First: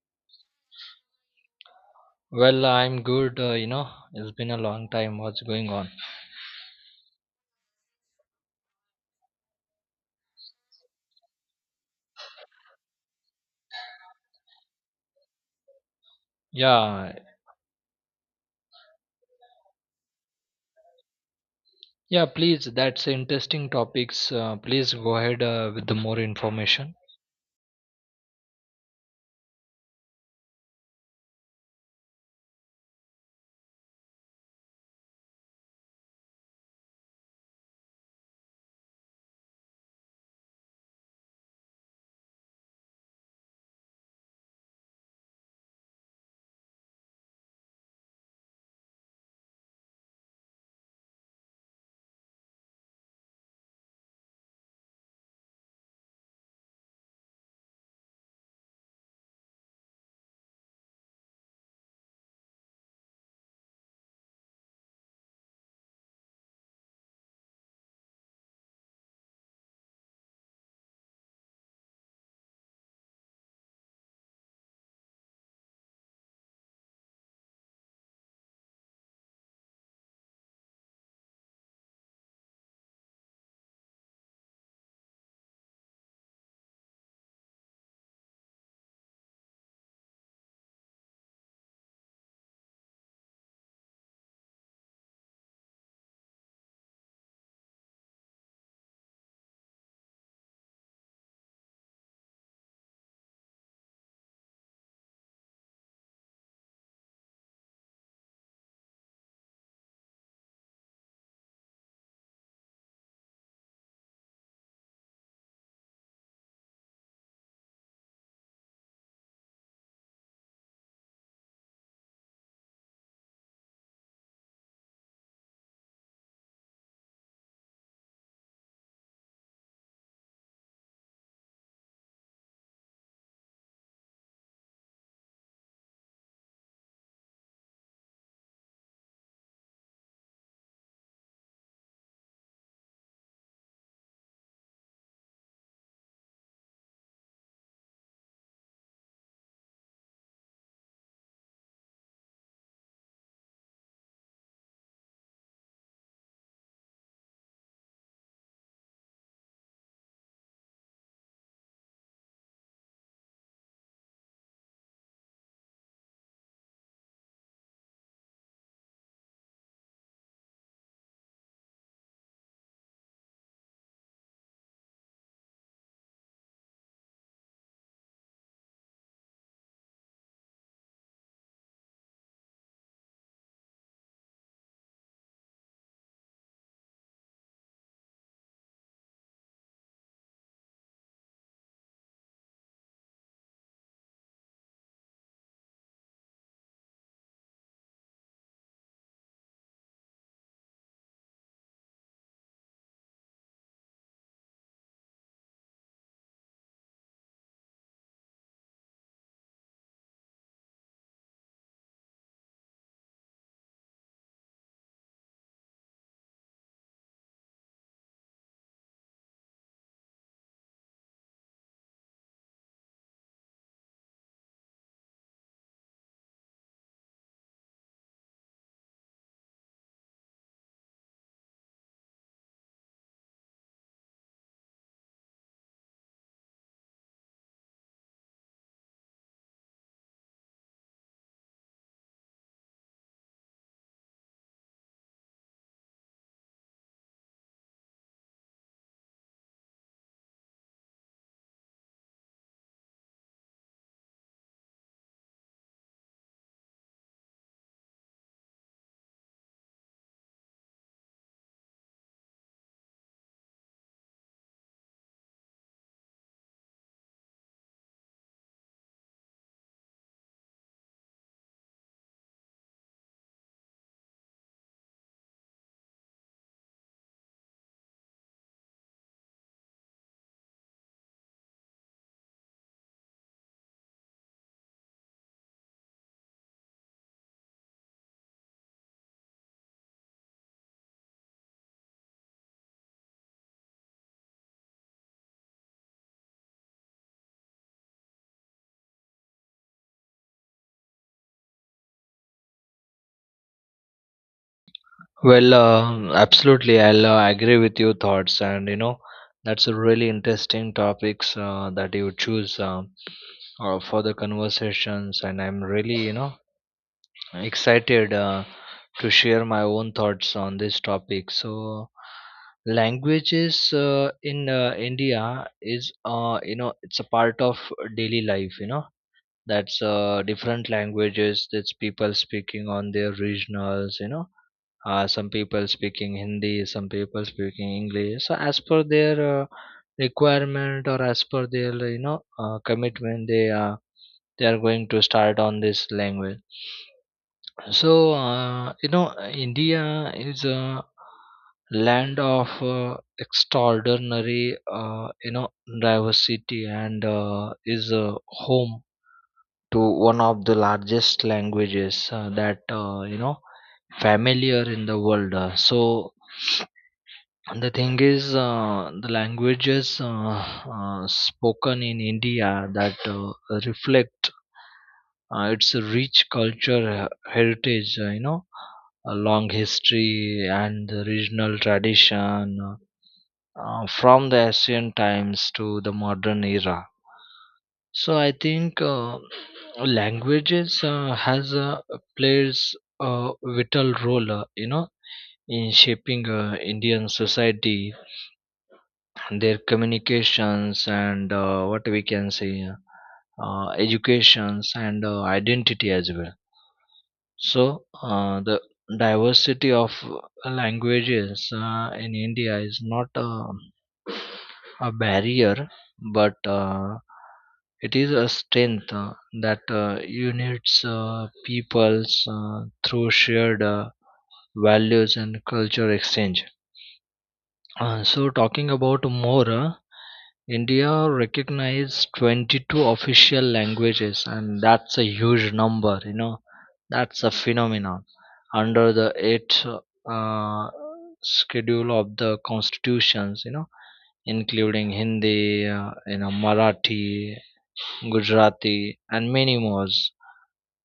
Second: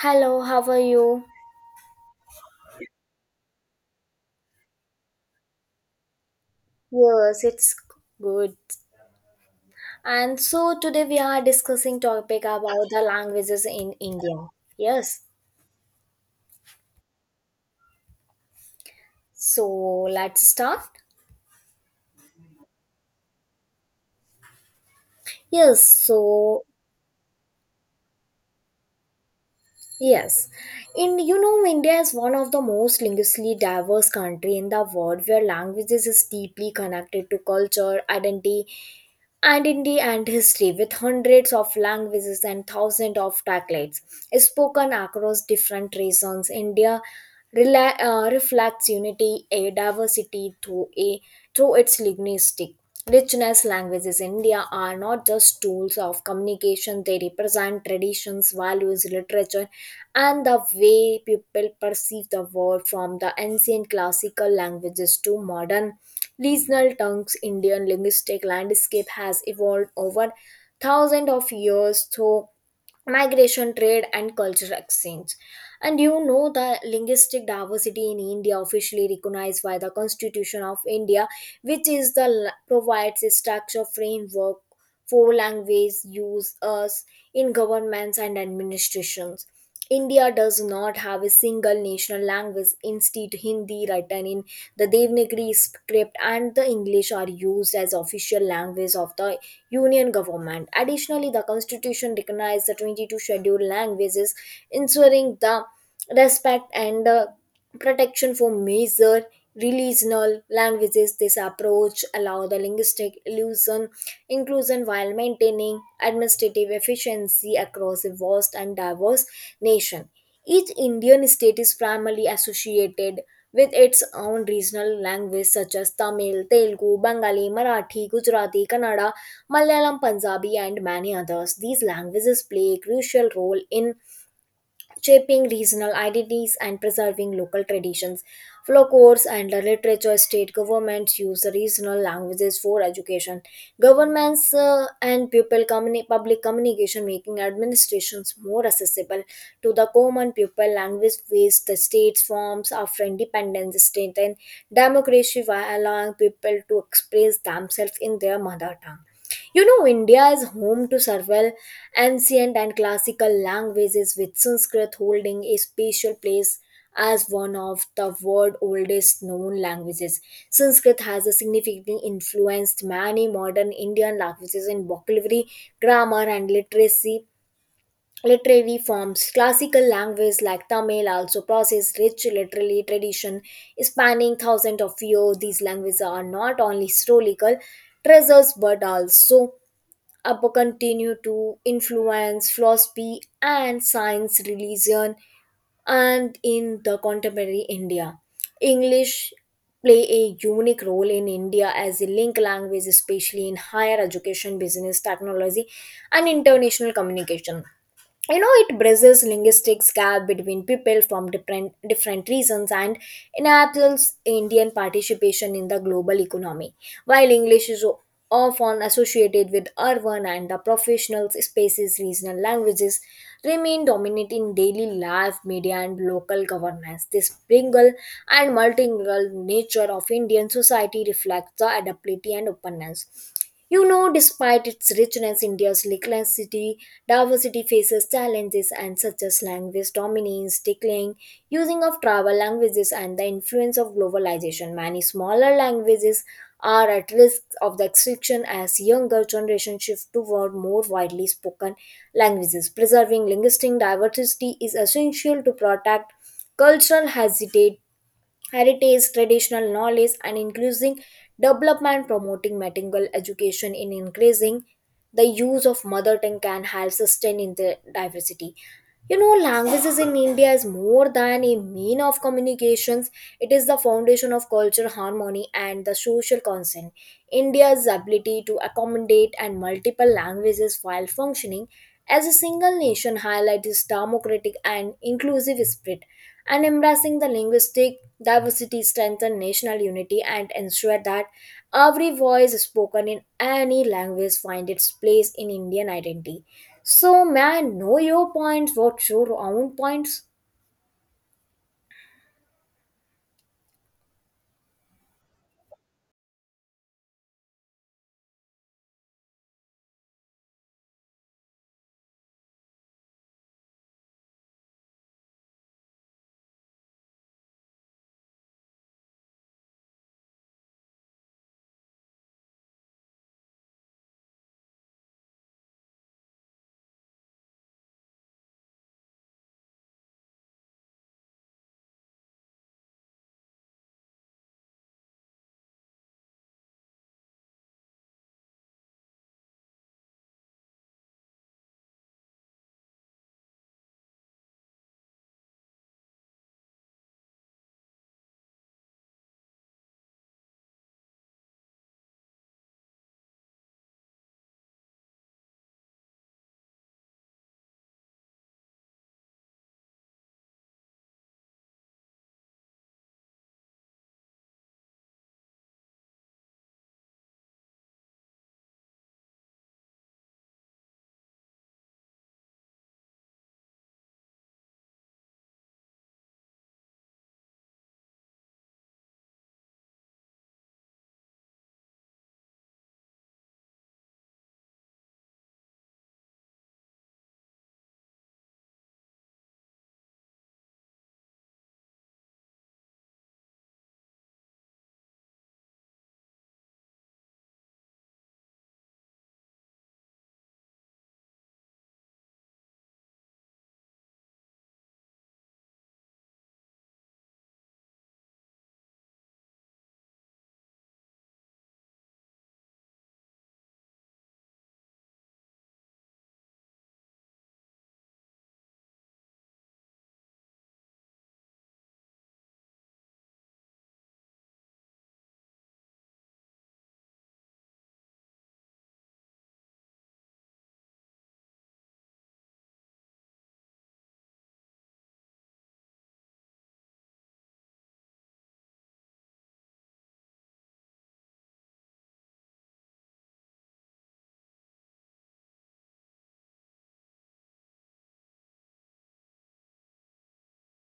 Hello, how are you? I'm good. It's been a long time. What's going on? Yes, it's good. And so today we are discussing topic about the languages in India. Yes. Yeah, So let's start. yeah. Please, that's interesting topics. Please go ahead Yes, with the more so information. Yes, India is one of the most linguistically diverse country in the world, where languages is deeply connected to culture, identity and history, with hundreds of languages and thousands of dialects spoken across different regions. India reflects unity, a diversity through its linguistic richness. Languages in India are not just tools of communication; they represent traditions, values, literature and the way people perceive the world from the ancient classical languages to modern regional tongues. Indian linguistic landscape has evolved over thousands of years. So migration, trade, and cultural exchange, and you know the linguistic diversity in India officially recognized by the constitution of India, which is the provides a structure framework for language use us in governments and administrations. India does not have a single national language. Instead, Hindi written in the Devanagari script and the English are used as official language of the union government. Additionally, the Constitution recognized the 22 scheduled languages, ensuring the respect and protection for major regional languages. This approach allows the linguistic illusion inclusion while maintaining administrative efficiency across a vast and diverse nation. Each Indian state is primarily associated with its own regional language such as Tamil, Telugu, Bengali, Marathi, Gujarati, Kannada, Malayalam, Punjabi, and many others. These languages play a crucial role in shaping regional identities and preserving local traditions. Folklores and the literature, state governments use the regional languages for education. Governments and people public communication making administrations more accessible to the common people. Language based the states forms after independence strengthen democracy by allowing people to express themselves in their mother tongue. You know, India is home to several ancient and classical languages, with Sanskrit holding a special place as one of the world's oldest known languages. Sanskrit has significantly influenced many modern Indian languages in vocabulary, grammar, and literacy Literary forms. Classical languages like Tamil also possess rich literary tradition spanning thousands of years. These languages are not only historical treasures but also up continue to influence philosophy and science, religion, and in the contemporary India. English play a unique role in India as a link language, especially in higher education, business, technology, and international communication. You know, it bridges linguistic gap between people from different reasons and enables indian participation in the global economy while English is often associated with urban and the professional spaces. Regional languages remain dominant in daily life, media, and local governments. This bilingual and multilingual nature of Indian society reflects the adaptability and openness. You know, despite its richness, India's linguistic diversity faces challenges and such as language dominance, declining using of tribal languages, and the influence of globalization. Many smaller languages are at risk of the extinction as younger generation shift toward more widely spoken languages. Preserving linguistic diversity is essential to protect cultural heritage, traditional knowledge, and increasing development, promoting bilingual education in increasing the use of mother tongue can help sustain in the diversity. You know, languages in India is more than a mean of communications. It is the foundation of culture, harmony, and the social consent. India's ability to accommodate and multiple languages while functioning as a single nation highlights its democratic and inclusive spirit and embracing the linguistic diversity strengthens national unity and ensure that every voice spoken in any language finds its place in Indian identity. So may I know your points? What's your own points? Absolutely. I'll agree with your thoughts, and that's a really interesting topics that you choose for the conversations. And I'm really, excited to share my own thoughts on this topic. So, languages in India is it's a part of daily life. You know that's different languages that's people speaking on their regionals. You know. Some people speaking Hindi, some people speaking English. So as per their requirement or as per their commitment, they are going to start on this language. So, India is a land of extraordinary, diversity and is a home to one of the largest languages that, familiar in the world. So, the thing is, the languages spoken in India that reflect its rich culture, heritage, a long history and the regional tradition from the ancient times to the modern era. So I think languages has plays a vital role, in shaping Indian society, their communications and what we can say educations and identity as well. So the diversity of languages in India is not a barrier but it is a strength that unites peoples through shared values and culture exchange. So talking about more India recognized 22 official languages, and that's a huge number, you know. That's a phenomenon. Under the eighth uh, schedule of the constitutions, you know, including Hindi, Marathi, Gujarati, and many more.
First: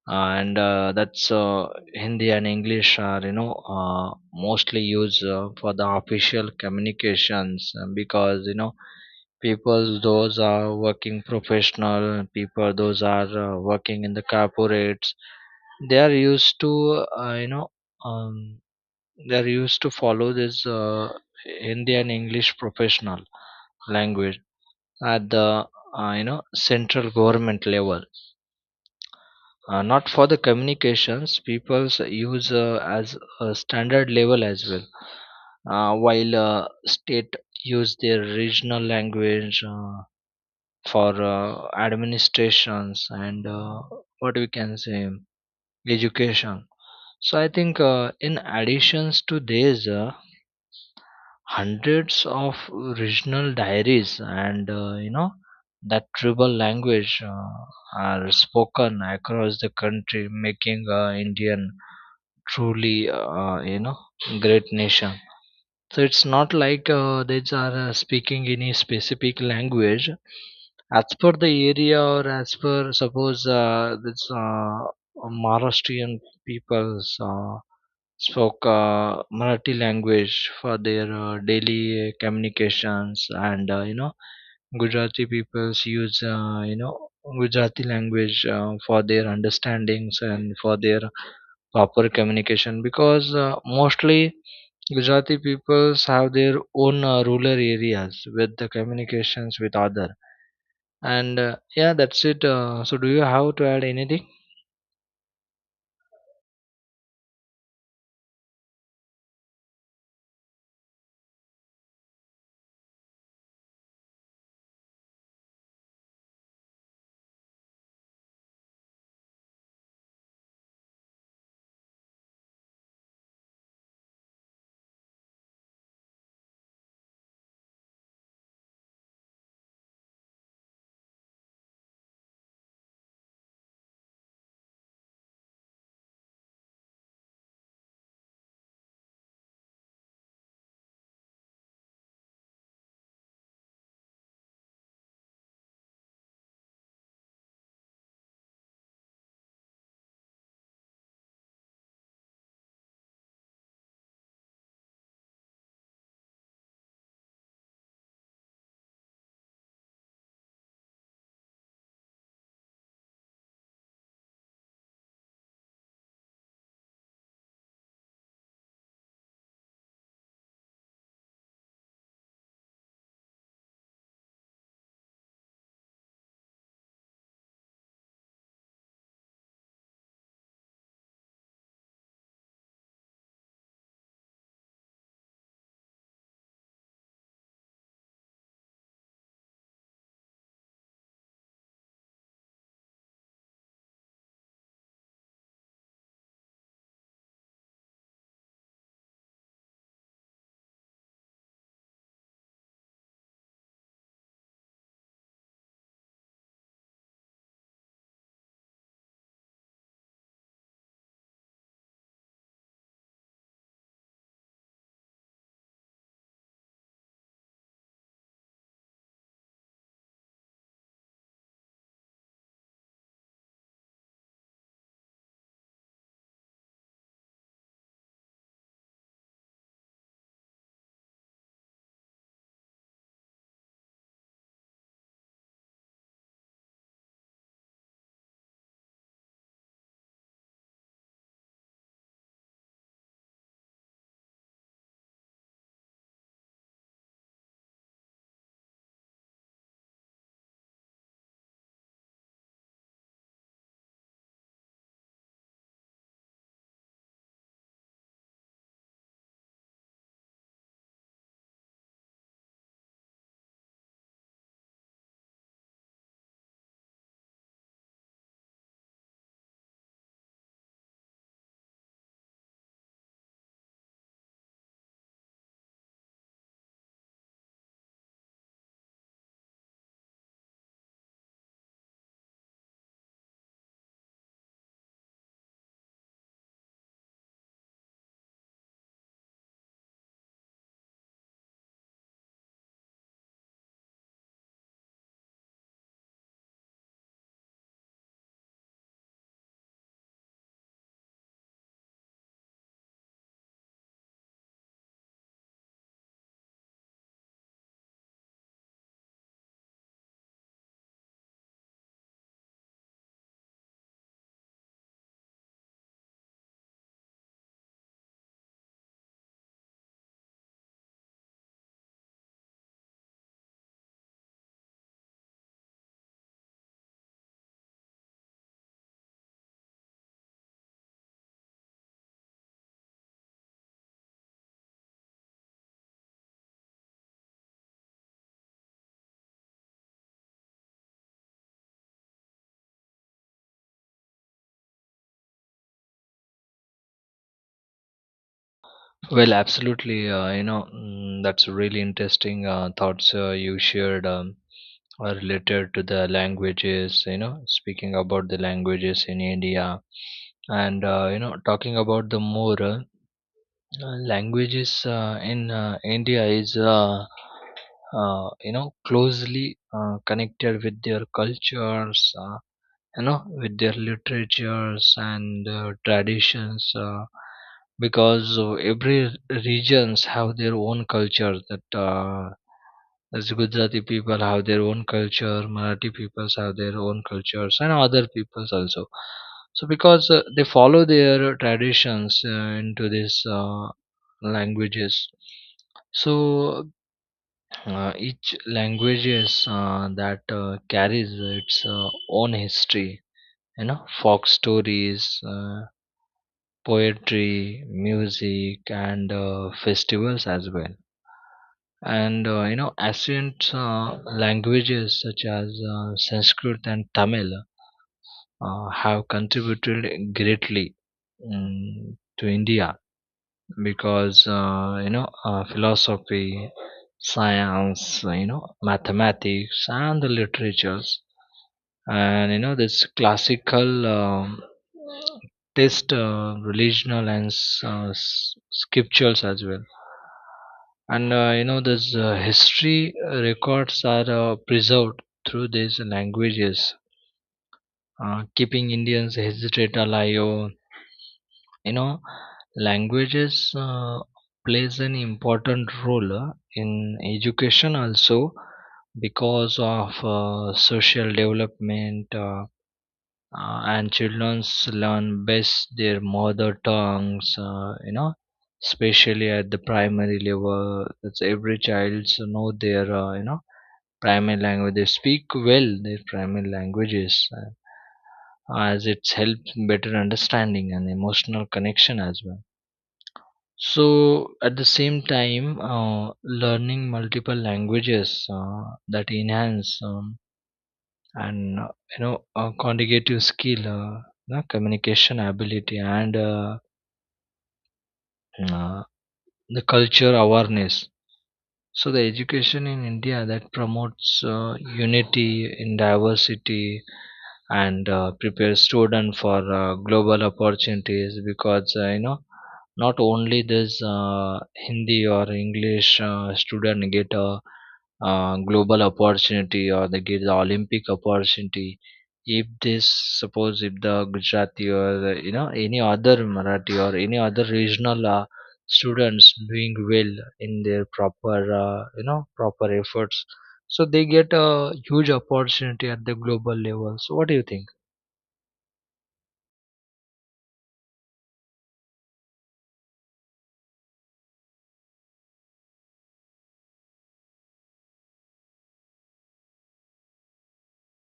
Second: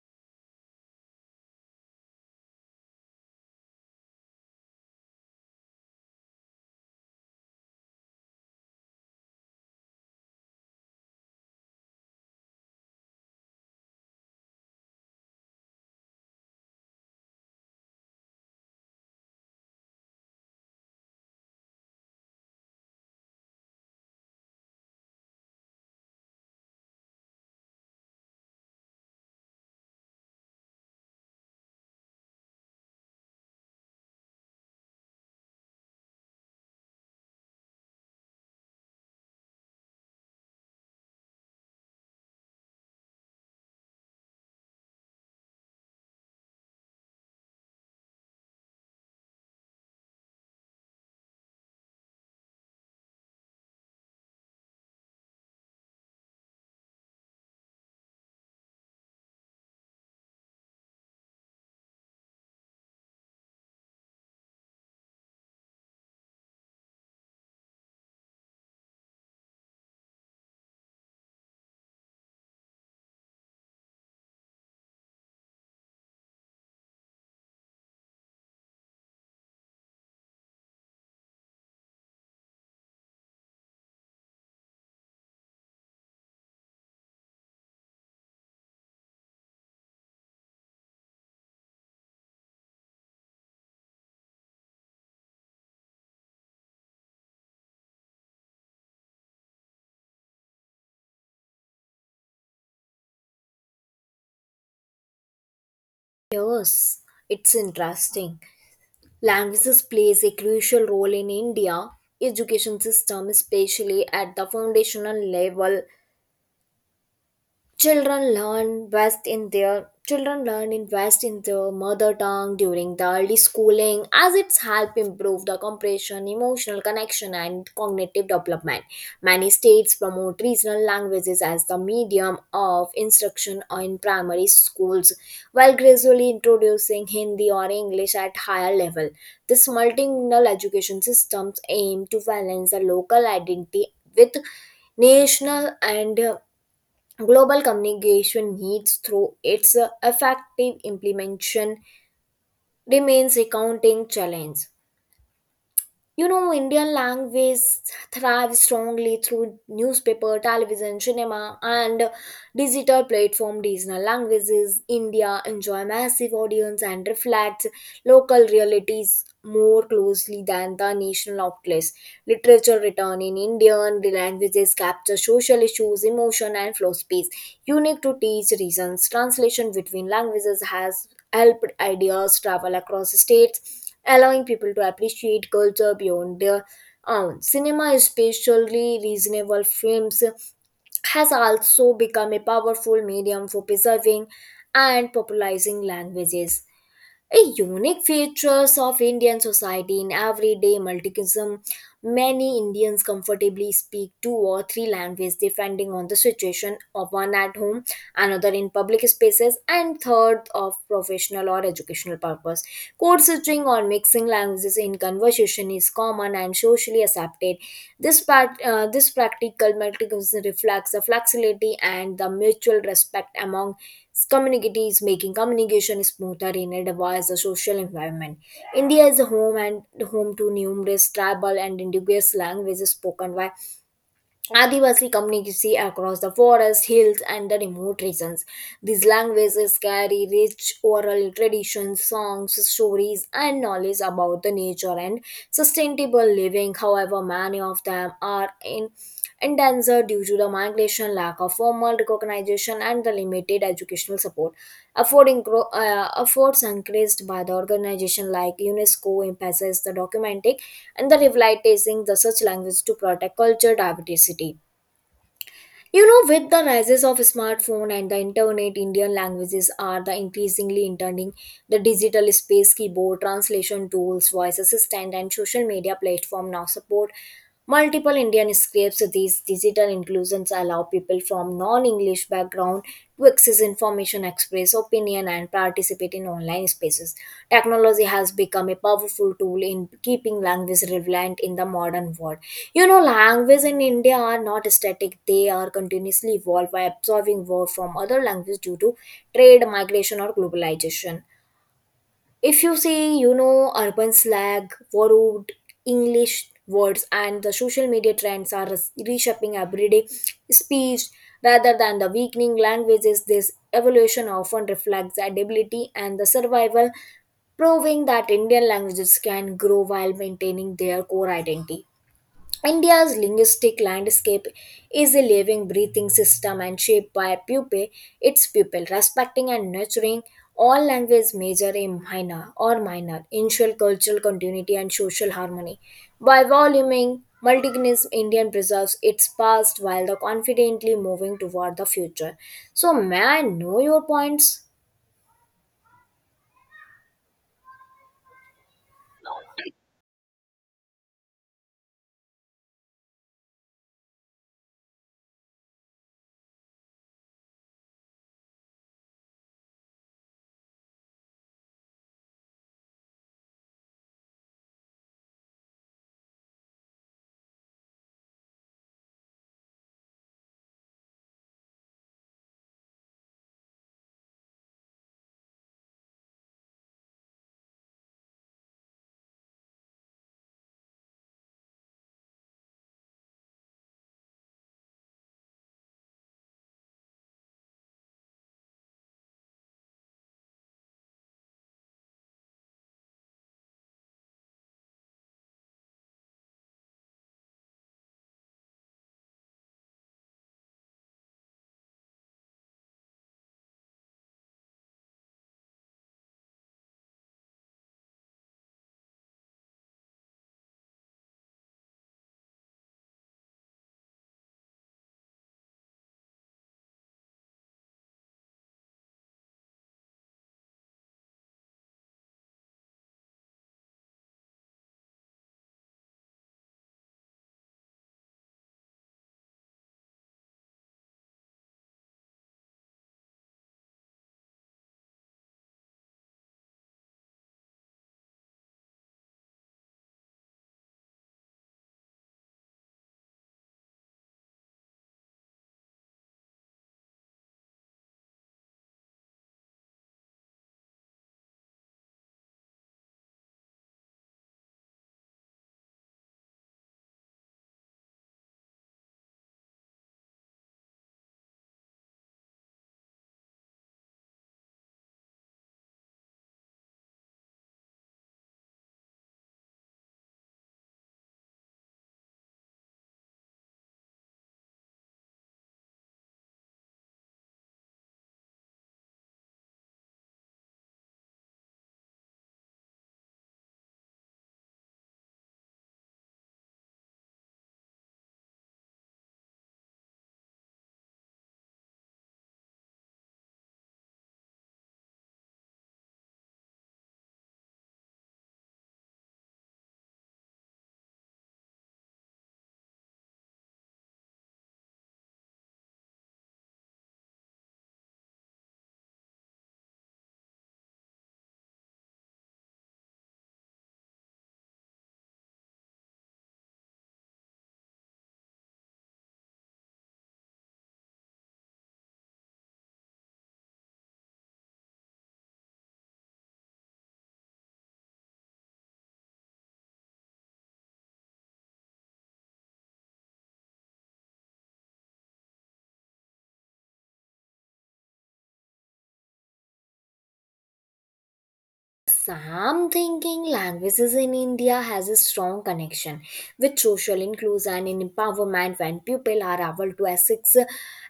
And That's Hindi and English are, mostly used for the official communications because, you know, people those are working professional, people those are working in the corporates, they are used to uh, you know um, they are used to follow this Indian English professional language at the uh, you know central government level, not for the communications people use as a standard level as well, while state use their regional language for administrations and what we can say education. So I think in additions to these hundreds of regional diaries and that tribal language are spoken across the country, making Indian truly great nation. So it's not like they are speaking any specific language. As per the area or as per suppose this Maharashtrian peoples spoke Marathi language for their daily communications, and Gujarati peoples use Gujarati language for their understandings and for their proper communication because mostly Gujarati peoples have their own rural areas with the communications with other. And yeah, that's it. So do you have to add anything? Yes, it's interesting. Languages plays a crucial role in India education system, especially at the foundational level. Children learn invest in their mother tongue during the early schooling as it's help improve the comprehension, emotional connection, and cognitive development. Many states promote regional languages as the medium of instruction in primary schools, while gradually introducing Hindi or English at higher level. This multilingual education systems aim to balance the local identity with national and Global communication needs through its effective implementation remains a counting challenge. You know, Indian language thrives strongly through newspaper, television, cinema, and digital platform. Regional languages India enjoy massive audience and reflects local realities more closely than the national outlets. Literature written in Indian languages capture social issues, emotion, and philosophies unique to each regions. Translation between languages has helped ideas travel across states, allowing people to appreciate culture beyond their own. Cinema, especially reasonable films, has also become a powerful medium for preserving and popularizing languages, a unique features of Indian society in everyday multilingualism. Many Indians comfortably speak two or three languages depending on the situation of one at home, another in public spaces, and third of professional or educational purpose. Code switching or mixing languages in conversation is common and socially accepted. This practical multilingualism reflects the flexibility and the mutual respect among community is making communication smoother in a diverse social environment. India is a home and home to numerous tribal and indigenous languages spoken by Adivasi communities across the forests, hills, and the remote regions. These languages carry rich oral traditions, songs, stories, and knowledge about the nature and sustainable living. However, many of them are in endangered due to the migration, lack of formal recognition, and the limited educational support. Affording efforts encouraged by the organization like UNESCO emphasize the documenting and the revitalizing the such language to protect culture diversity. You know, with the rises of smartphone and the internet, Indian languages are the increasingly entering the digital space. Keyboard translation tools, voice assistant, and social media platform now support multiple Indian scripts. These digital inclusions allow people from non-English background to access information, express opinion, and participate in online spaces. Technology has become a powerful tool in keeping language relevant in the modern world. You know, language in India are not static, they are continuously evolved by absorbing words from other languages due to trade, migration, or globalization. If you see, you know, urban slang, borrowed English words, and the social media trends are reshaping everyday speech rather than the weakening languages. This evolution often reflects adaptability and the survival, proving that Indian languages can grow while maintaining their core identity. India's linguistic landscape is a living, breathing system and shaped by pupil, respecting and nurturing all language, major and minor or minor, ensure cultural continuity and social harmony. By voluming multigenous Indian preserves its past while the confidently moving toward the future. So may I know your points? Well, absolutely. That's really interesting thoughts you shared are related to the languages, you know, speaking about the languages in India and, talking about the more languages in India is closely connected with their cultures you know with their literatures and traditions because every regions have their own culture, that as Gujarati people have their own culture, Marathi peoples have their own cultures, and other peoples also. So because they follow their traditions into these languages, so each languages that carries its own history, you know, folk stories, poetry, music, and festivals as well. And ancient languages such as Sanskrit and Tamil have contributed greatly, to India, because philosophy, science, you know mathematics and the literatures. And you know this classical test relational and scriptures as well. And this history records are preserved through these languages, keeping Indians hesitate alive. You know languages plays an important role in education also because of social development and childrens learn best their mother tongues, especially at the primary level, that's every child so know their primary language, they speak well their primary languages as it's helped better understanding and emotional connection as well. So at the same time learning multiple languages that enhance and you know conjugative skill, you communication ability and uh, the culture awareness. So the education in India that promotes unity in diversity and prepares student for global opportunities because not only this Hindi or English student get a global opportunity or they get the Olympic opportunity. If this, suppose if the Gujarati or the, you know, any other Marathi or any other regional students doing well in their proper proper efforts, so they get a huge opportunity at the global level. So what do you think? Sam thinking languages in India has a strong connection with social inclusion and empowerment when people are able to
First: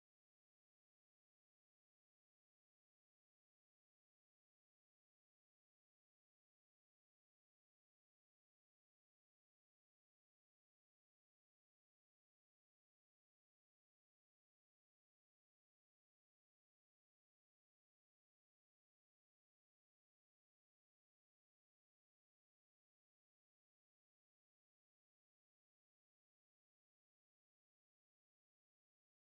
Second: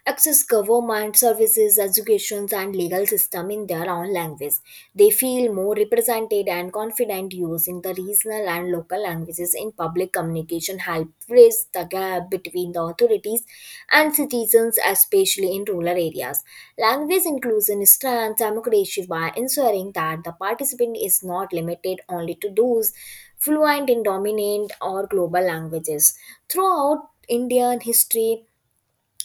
access government services, education, and legal system in their own language. They feel more represented and confident using the regional and local languages in public communication help bridge the gap between the authorities and citizens, especially in rural areas. Language inclusion strengthens democracy by ensuring that the participant is not limited only to those fluent in dominant or global languages. Throughout Indian history,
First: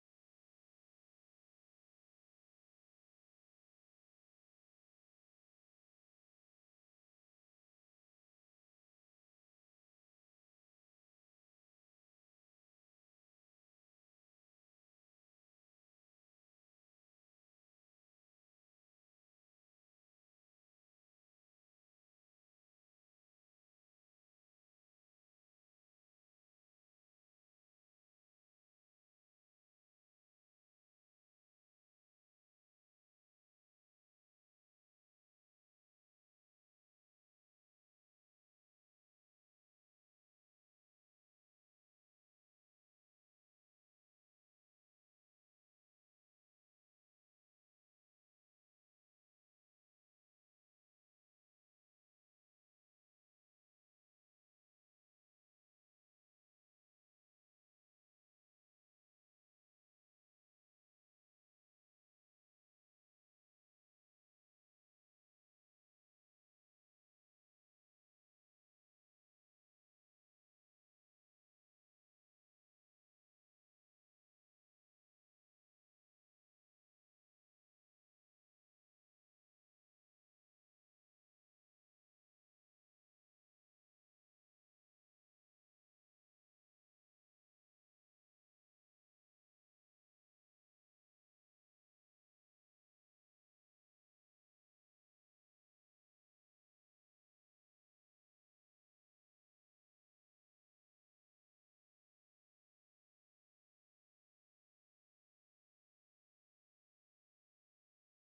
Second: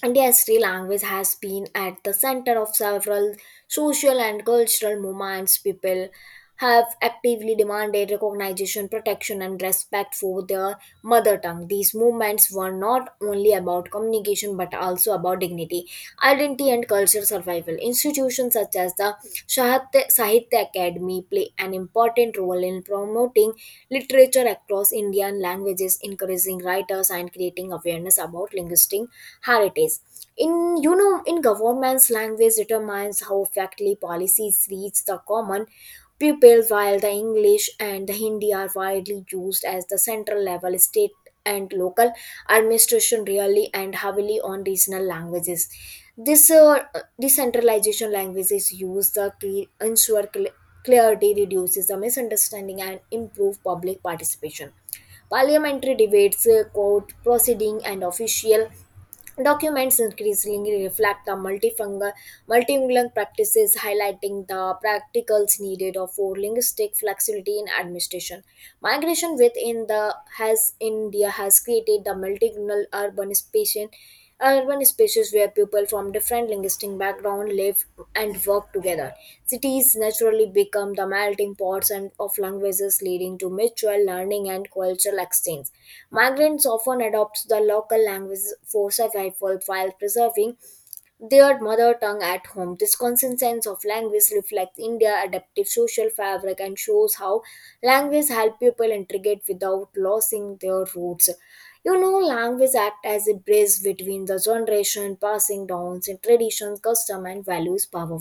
India's Sri language has been at the center of several social and cultural movements. People have actively demanded recognition, protection, and respect for their mother tongue. These movements were not only about communication but also about dignity, identity, and cultural survival. Institutions such as the Sahitya Academy play an important role in promoting literature across Indian languages, encouraging writers, and creating awareness about linguistic how it is in, you know, in government's language determines how effectively policies reach the common people while the English and the Hindi are widely used as the central level, state and local administration really and heavily on regional languages. This Decentralization languages use the ensure clarity reduces the misunderstanding and improve public participation. Parliamentary debates, court proceeding, and official documents increasingly reflect the multifungal, multilingual practices, highlighting the practicals needed of for linguistic flexibility in administration. Migration within the has India has created the multilingual urban space urban spaces where people from different linguistic backgrounds live and work together. Cities naturally become the melting pots and of languages, leading to mutual learning and cultural exchange. Migrants often adopt the local language for survival while preserving their mother tongue at home. This constant sense of language reflects India's adaptive social fabric and shows how language help people integrate without losing their roots. You know, language act as a bridge between the generation, passing down traditions, custom, and values, power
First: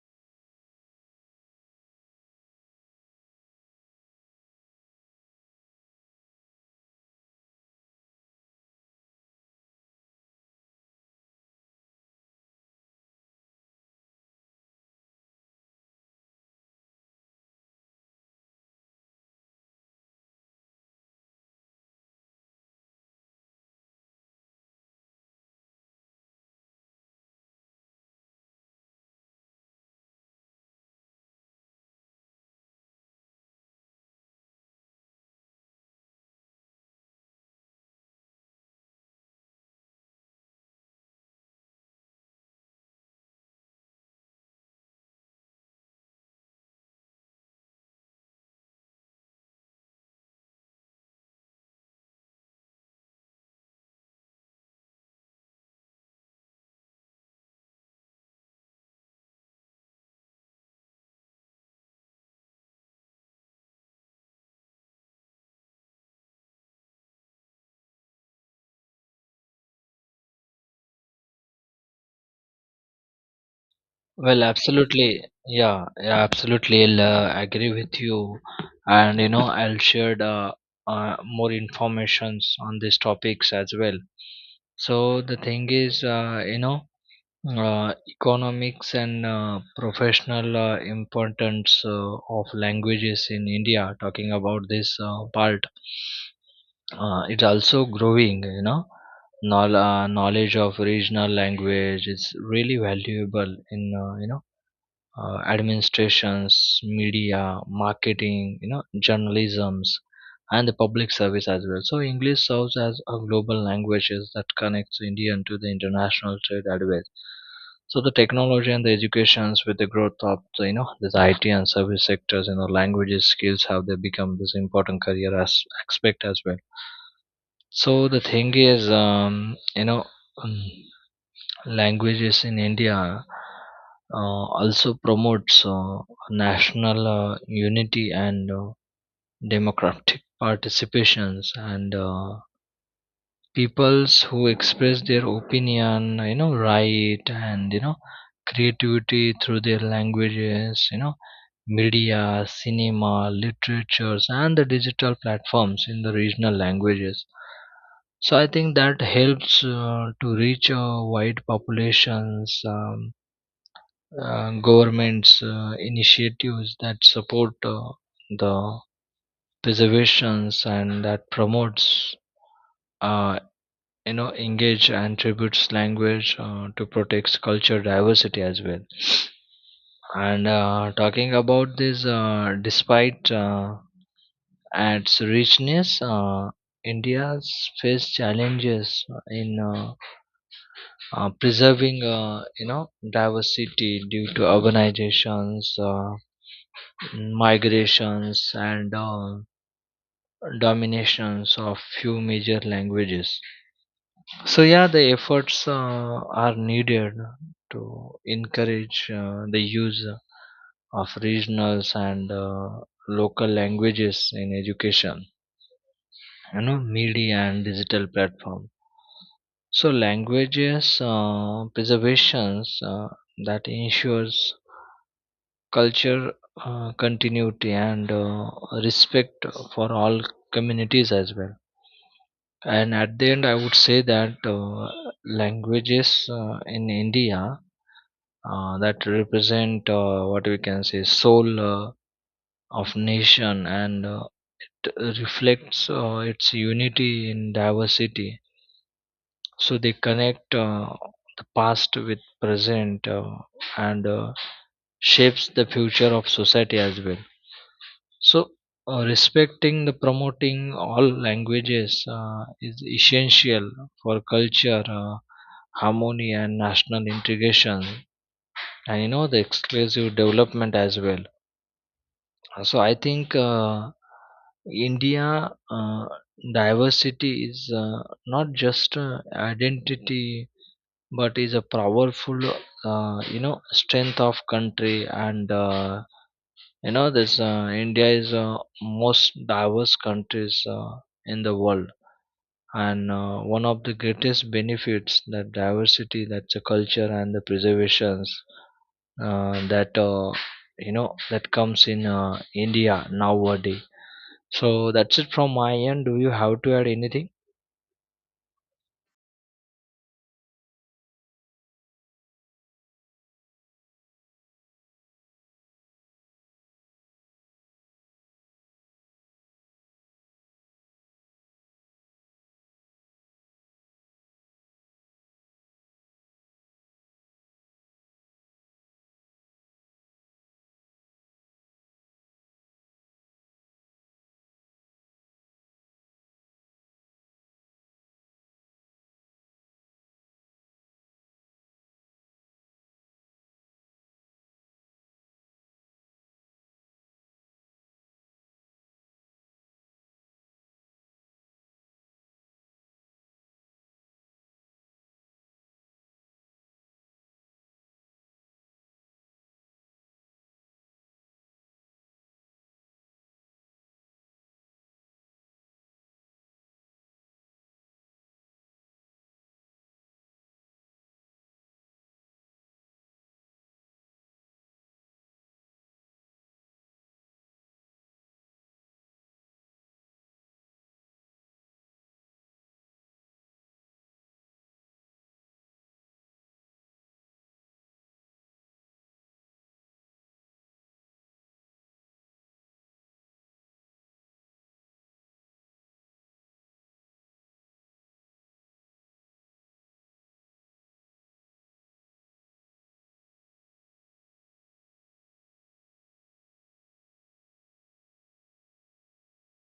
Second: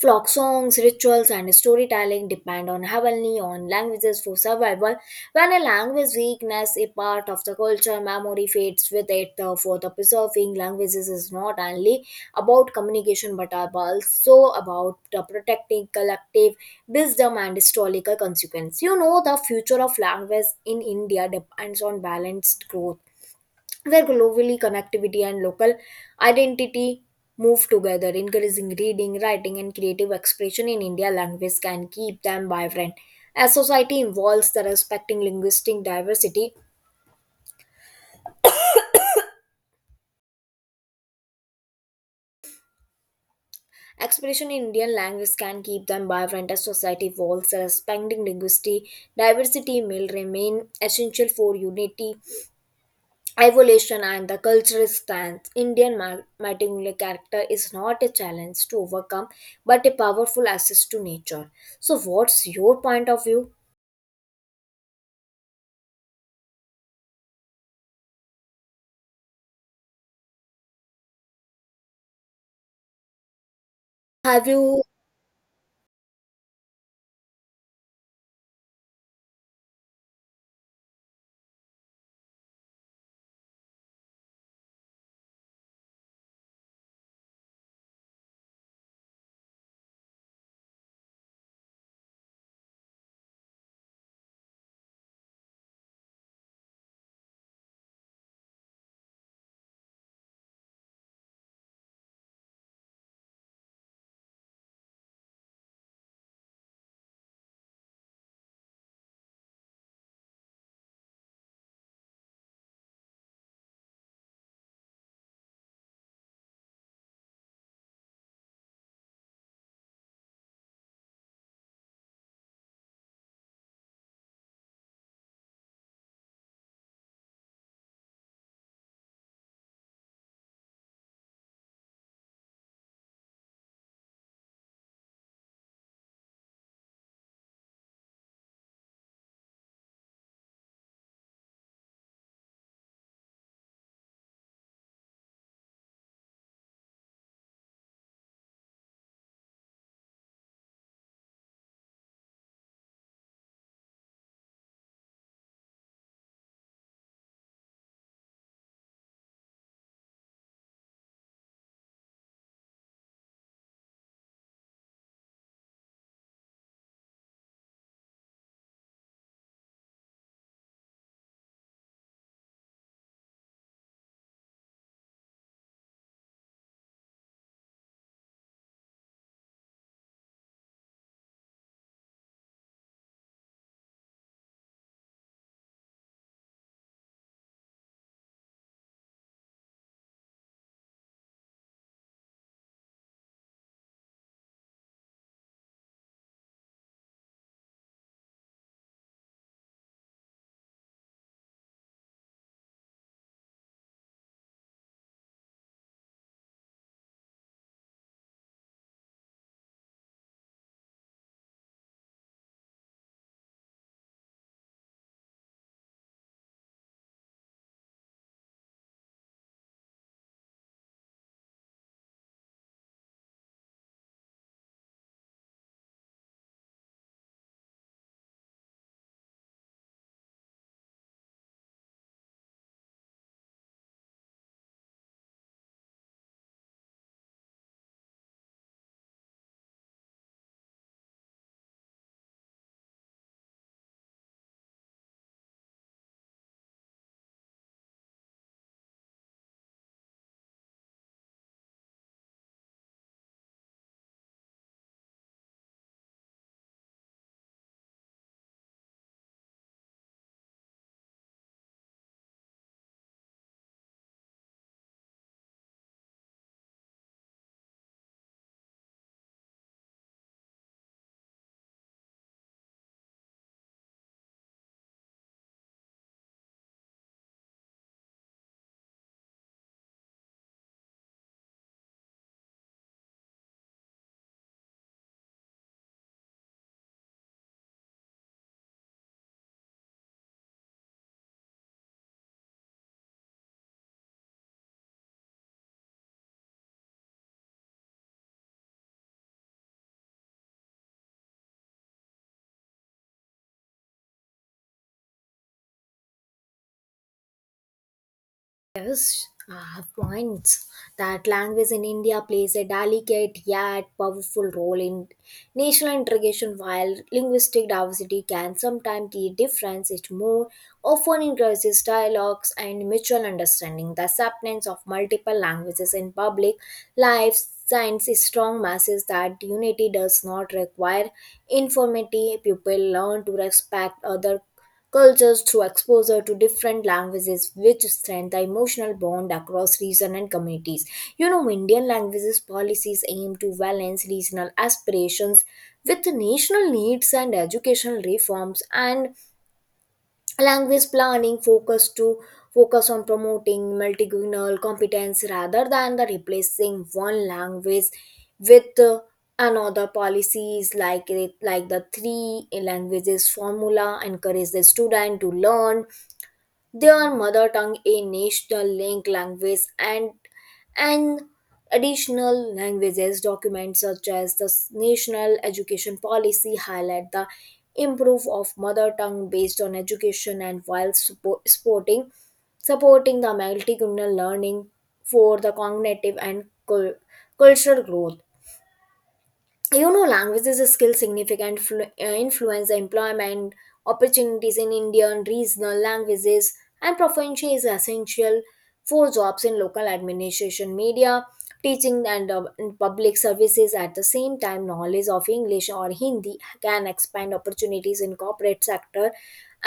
folk songs, rituals, and storytelling depend on heavily on languages for survival. When a language weakness a part of the culture, memory fades with it. Therefore, the preserving languages is not only about communication but are also about the protecting collective wisdom and historical consequence. You know, the future of language in India depends on balanced growth where globally connectivity and local identity move together, encouraging reading, writing, and creative expression in India language can keep them vibrant. As society evolves, the respecting linguistic diversity, expression in Indian language can keep them vibrant. As society evolves, the respecting linguistic diversity will remain essential for unity evolution and the cultural stance, Indian martingale character is not a challenge to overcome but a powerful access to nature. So, what's your point of view? Well, Have you absolutely. Yeah, yeah, absolutely, I'll agree with you. And you know I'll share more informations on these topics as well. So the thing is economics and professional importance of languages in India. Talking about this part, it's also growing. You know, knowledge of regional language is really valuable in administrations, media, marketing, you know, journalisms, and the public service as well. So English serves as a global language that connects Indian to the international trade as well. So the technology and the educations with the growth of the, you know, this IT and service sectors, you know, languages skills have they become this important career as aspect as well. So the thing is, um, languages in India also promotes national unity and democratic participations and peoples who express their opinion, you know, right and you know creativity through their languages, you know, media, cinema, literatures and the digital platforms in the regional languages. So I think that helps to reach wide populations. Government's initiatives that support the preservations and that promotes uh, engage and tributes language to protect culture diversity as well. And talking about this despite its richness, India's faced challenges in preserving diversity due to urbanizations, migrations and dominations of few major languages. So yeah, the efforts are needed to encourage the use of regionals and local languages in education, you know, media and digital platform. So languages preservations that ensures culture continuity and respect for all communities as well. And at the end I would say that languages in India that represent what we can say soul of nation and t- reflects its unity in diversity. So they connect the past with present, and shapes the future of society as well. So, respecting the promoting all languages is essential for culture, harmony, and national integration, and you know the exclusive development as well. So, I think India diversity is not just identity, but is a powerful, strength of country. And you know this India is most diverse countries in the world, and one of the greatest benefits that diversity that's the culture and the preservations that that comes in India nowadays. So that's it from my end, do you have to add anything? yes, I have points that language in India plays a delicate yet powerful role in national integration, while linguistic diversity can sometimes create difference. It more often encourages dialogues and mutual understanding. The acceptance of multiple languages in public life science strong masses that unity does not require informity. People learn to respect other cultures through exposure to different languages which strengthen the emotional bond across region and communities. You know, Indian languages policies aim to balance regional aspirations with national needs and educational reforms, and language planning focus on promoting multilingual competence rather than the replacing one language with another. Policies like it, like the three languages formula encourage the student to learn their mother tongue, a national link language, and additional languages. Documents such as the national education policy highlight the improve of mother tongue based on education, and while supporting the multicultural learning for the cognitive and cultural growth. You know, languages is a skill significant influence the employment opportunities in Indian regional languages, and proficiency is essential for jobs in local administration, media, teaching, and public services. At the same time, knowledge of English or Hindi can expand opportunities in corporate sector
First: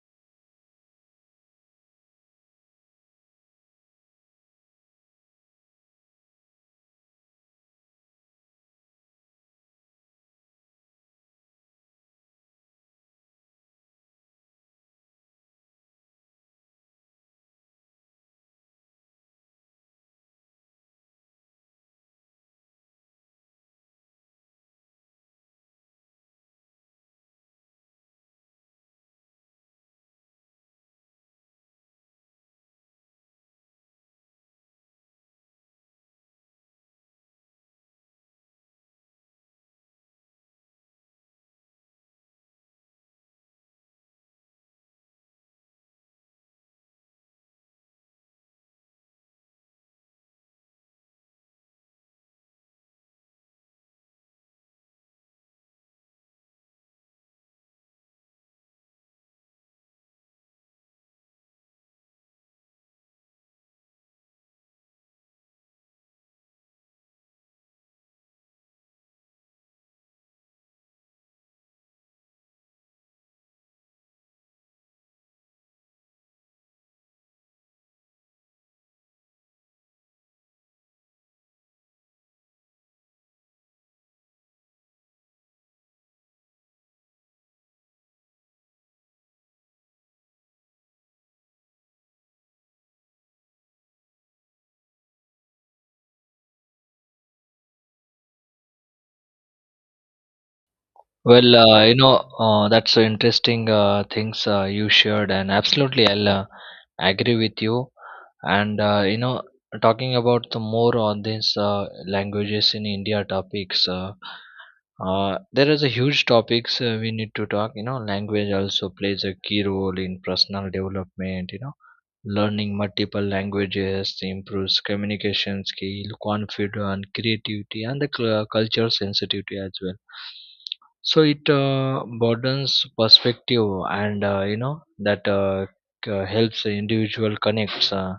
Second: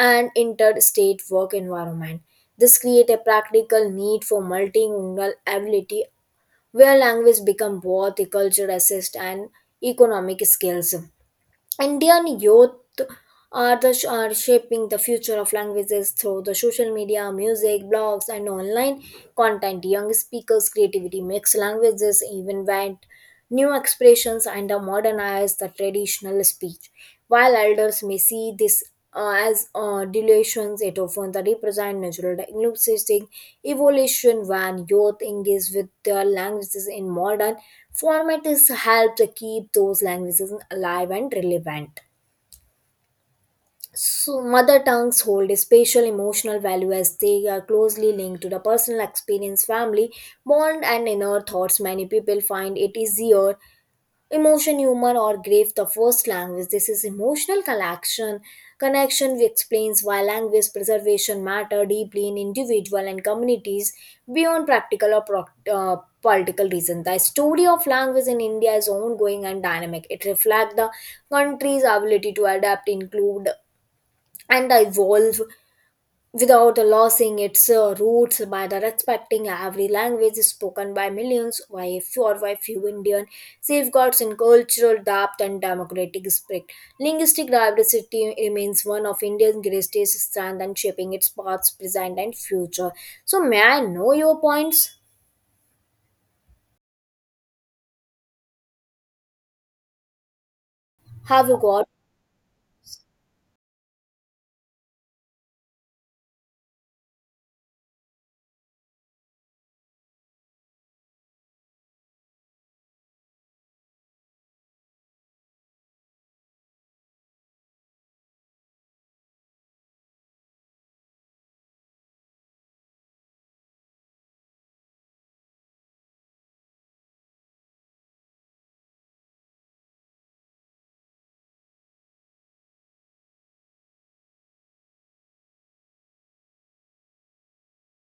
and interstate work environment. This create a practical need for multilingual ability where language become both a culture assist and economic skills. Indian youth are shaping the future of languages through the social media, music, blogs, and online content. Young speakers' creativity makes languages even wide new expressions and modernize the traditional speech. While elders may see this as dilutions, it often the represent natural linguistic evolution. When youth engage with their languages in modern format is help to keep those languages alive and relevant. So, mother tongues hold a special emotional value as they are closely linked to the personal experience, family bond, and inner thoughts. Many people find it easier emotion, humor, or grave the first language. This is emotional connection explains why language preservation matter deeply in individual and communities beyond practical or political reason. The story of language in India is ongoing and dynamic. It reflects the country's ability to adapt, include, and evolve without losing its roots. By the respecting every language spoken by millions, by a few or by few Indian safeguards in cultural depth and democratic spirit. Linguistic diversity remains one of India's greatest strengths and shaping its past, present and future. So may I know your points? Have Well, you got that's so interesting things you shared, and absolutely, I'll agree with you. And talking about the more on this languages in India topics, there is a huge topics we need to talk. You know, language also plays a key role in personal development. You know, learning multiple languages improves communication skill, confidence, creativity, and the culture sensitivity as well. So it broadens perspective and that helps the individual connects uh,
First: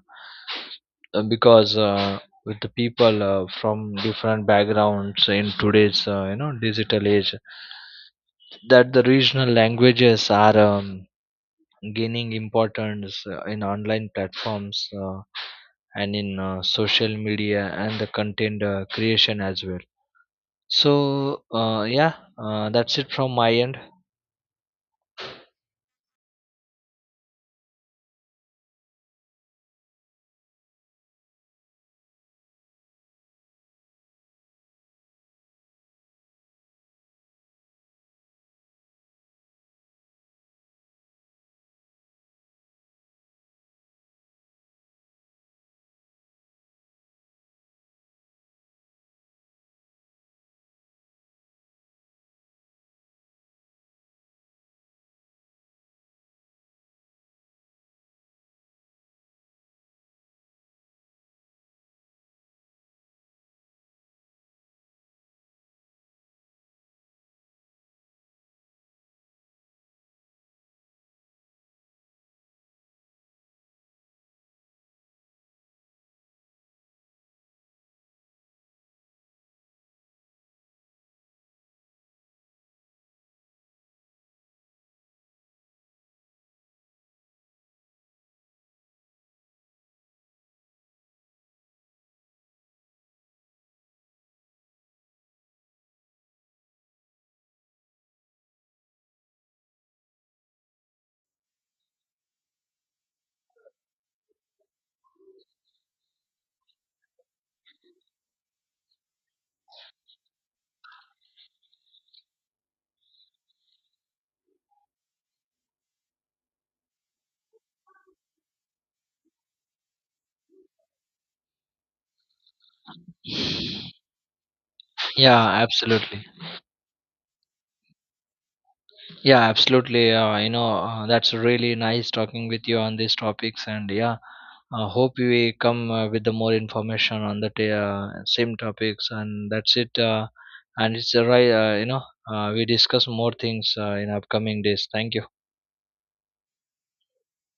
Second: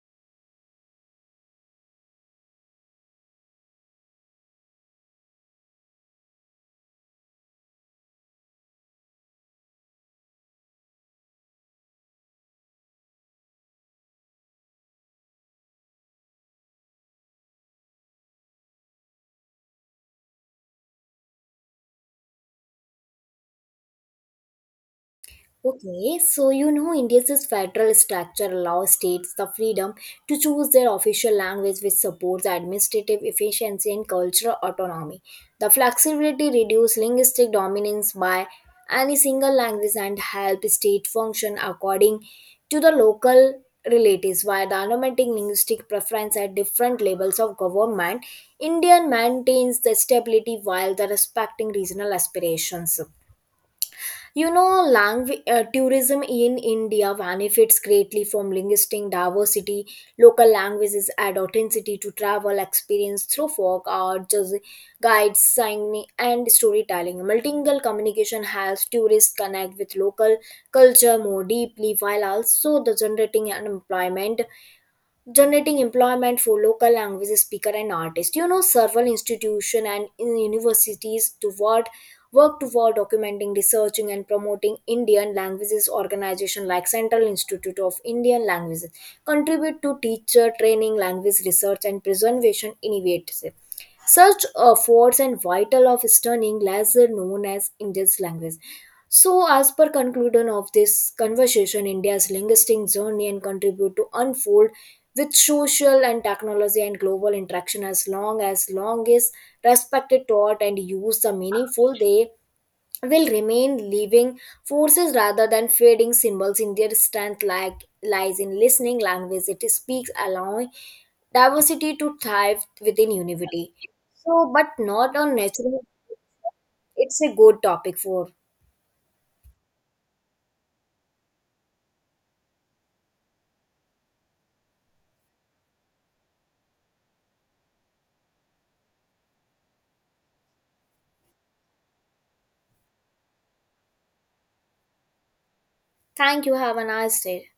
uh, because with the people from different backgrounds in today's digital age, that the regional languages are gaining importance in online platforms and in social media and the content creation as well. So yeah, that's it from my end. okay, so you know India's federal structure allows states the freedom to choose their official language, which supports administrative efficiency and cultural autonomy. The flexibility reduces linguistic dominance by any single language and help state function according to the local relatives, while documenting linguistic preference at different levels of government. India maintains the stability while the respecting regional aspirations. You know, language, tourism in India benefits greatly from linguistic diversity. Local languages add authenticity to travel experience through folk art, just guides, signing, and storytelling. Multilingual communication helps tourists connect with local culture more deeply while also the generating employment for local language speaker and artists. You know, several institutions and universities toward work toward documenting, researching and promoting Indian languages. Organization like Central Institute of Indian Languages contribute to teacher training, language research and preservation initiatives. Such efforts and vital of studying lesser known as Indian language. So, as per conclusion of this conversation, India's linguistic journey and contribute to unfold with social and technology and global interaction. As long as long is respected, taught, and used are meaningful, they will remain living forces rather than fading symbols. In their strength like lies in listening language it speaks, allowing diversity to thrive within unity. So, but not on Yeah, natural. absolutely. It's a good topic for Yeah, absolutely. That's really nice talking with you on these topics. And yeah, hope we come with the more information on the same topics. And that's it. And it's a right, we discuss more things in upcoming days. Thank you. thank you. Have a nice day.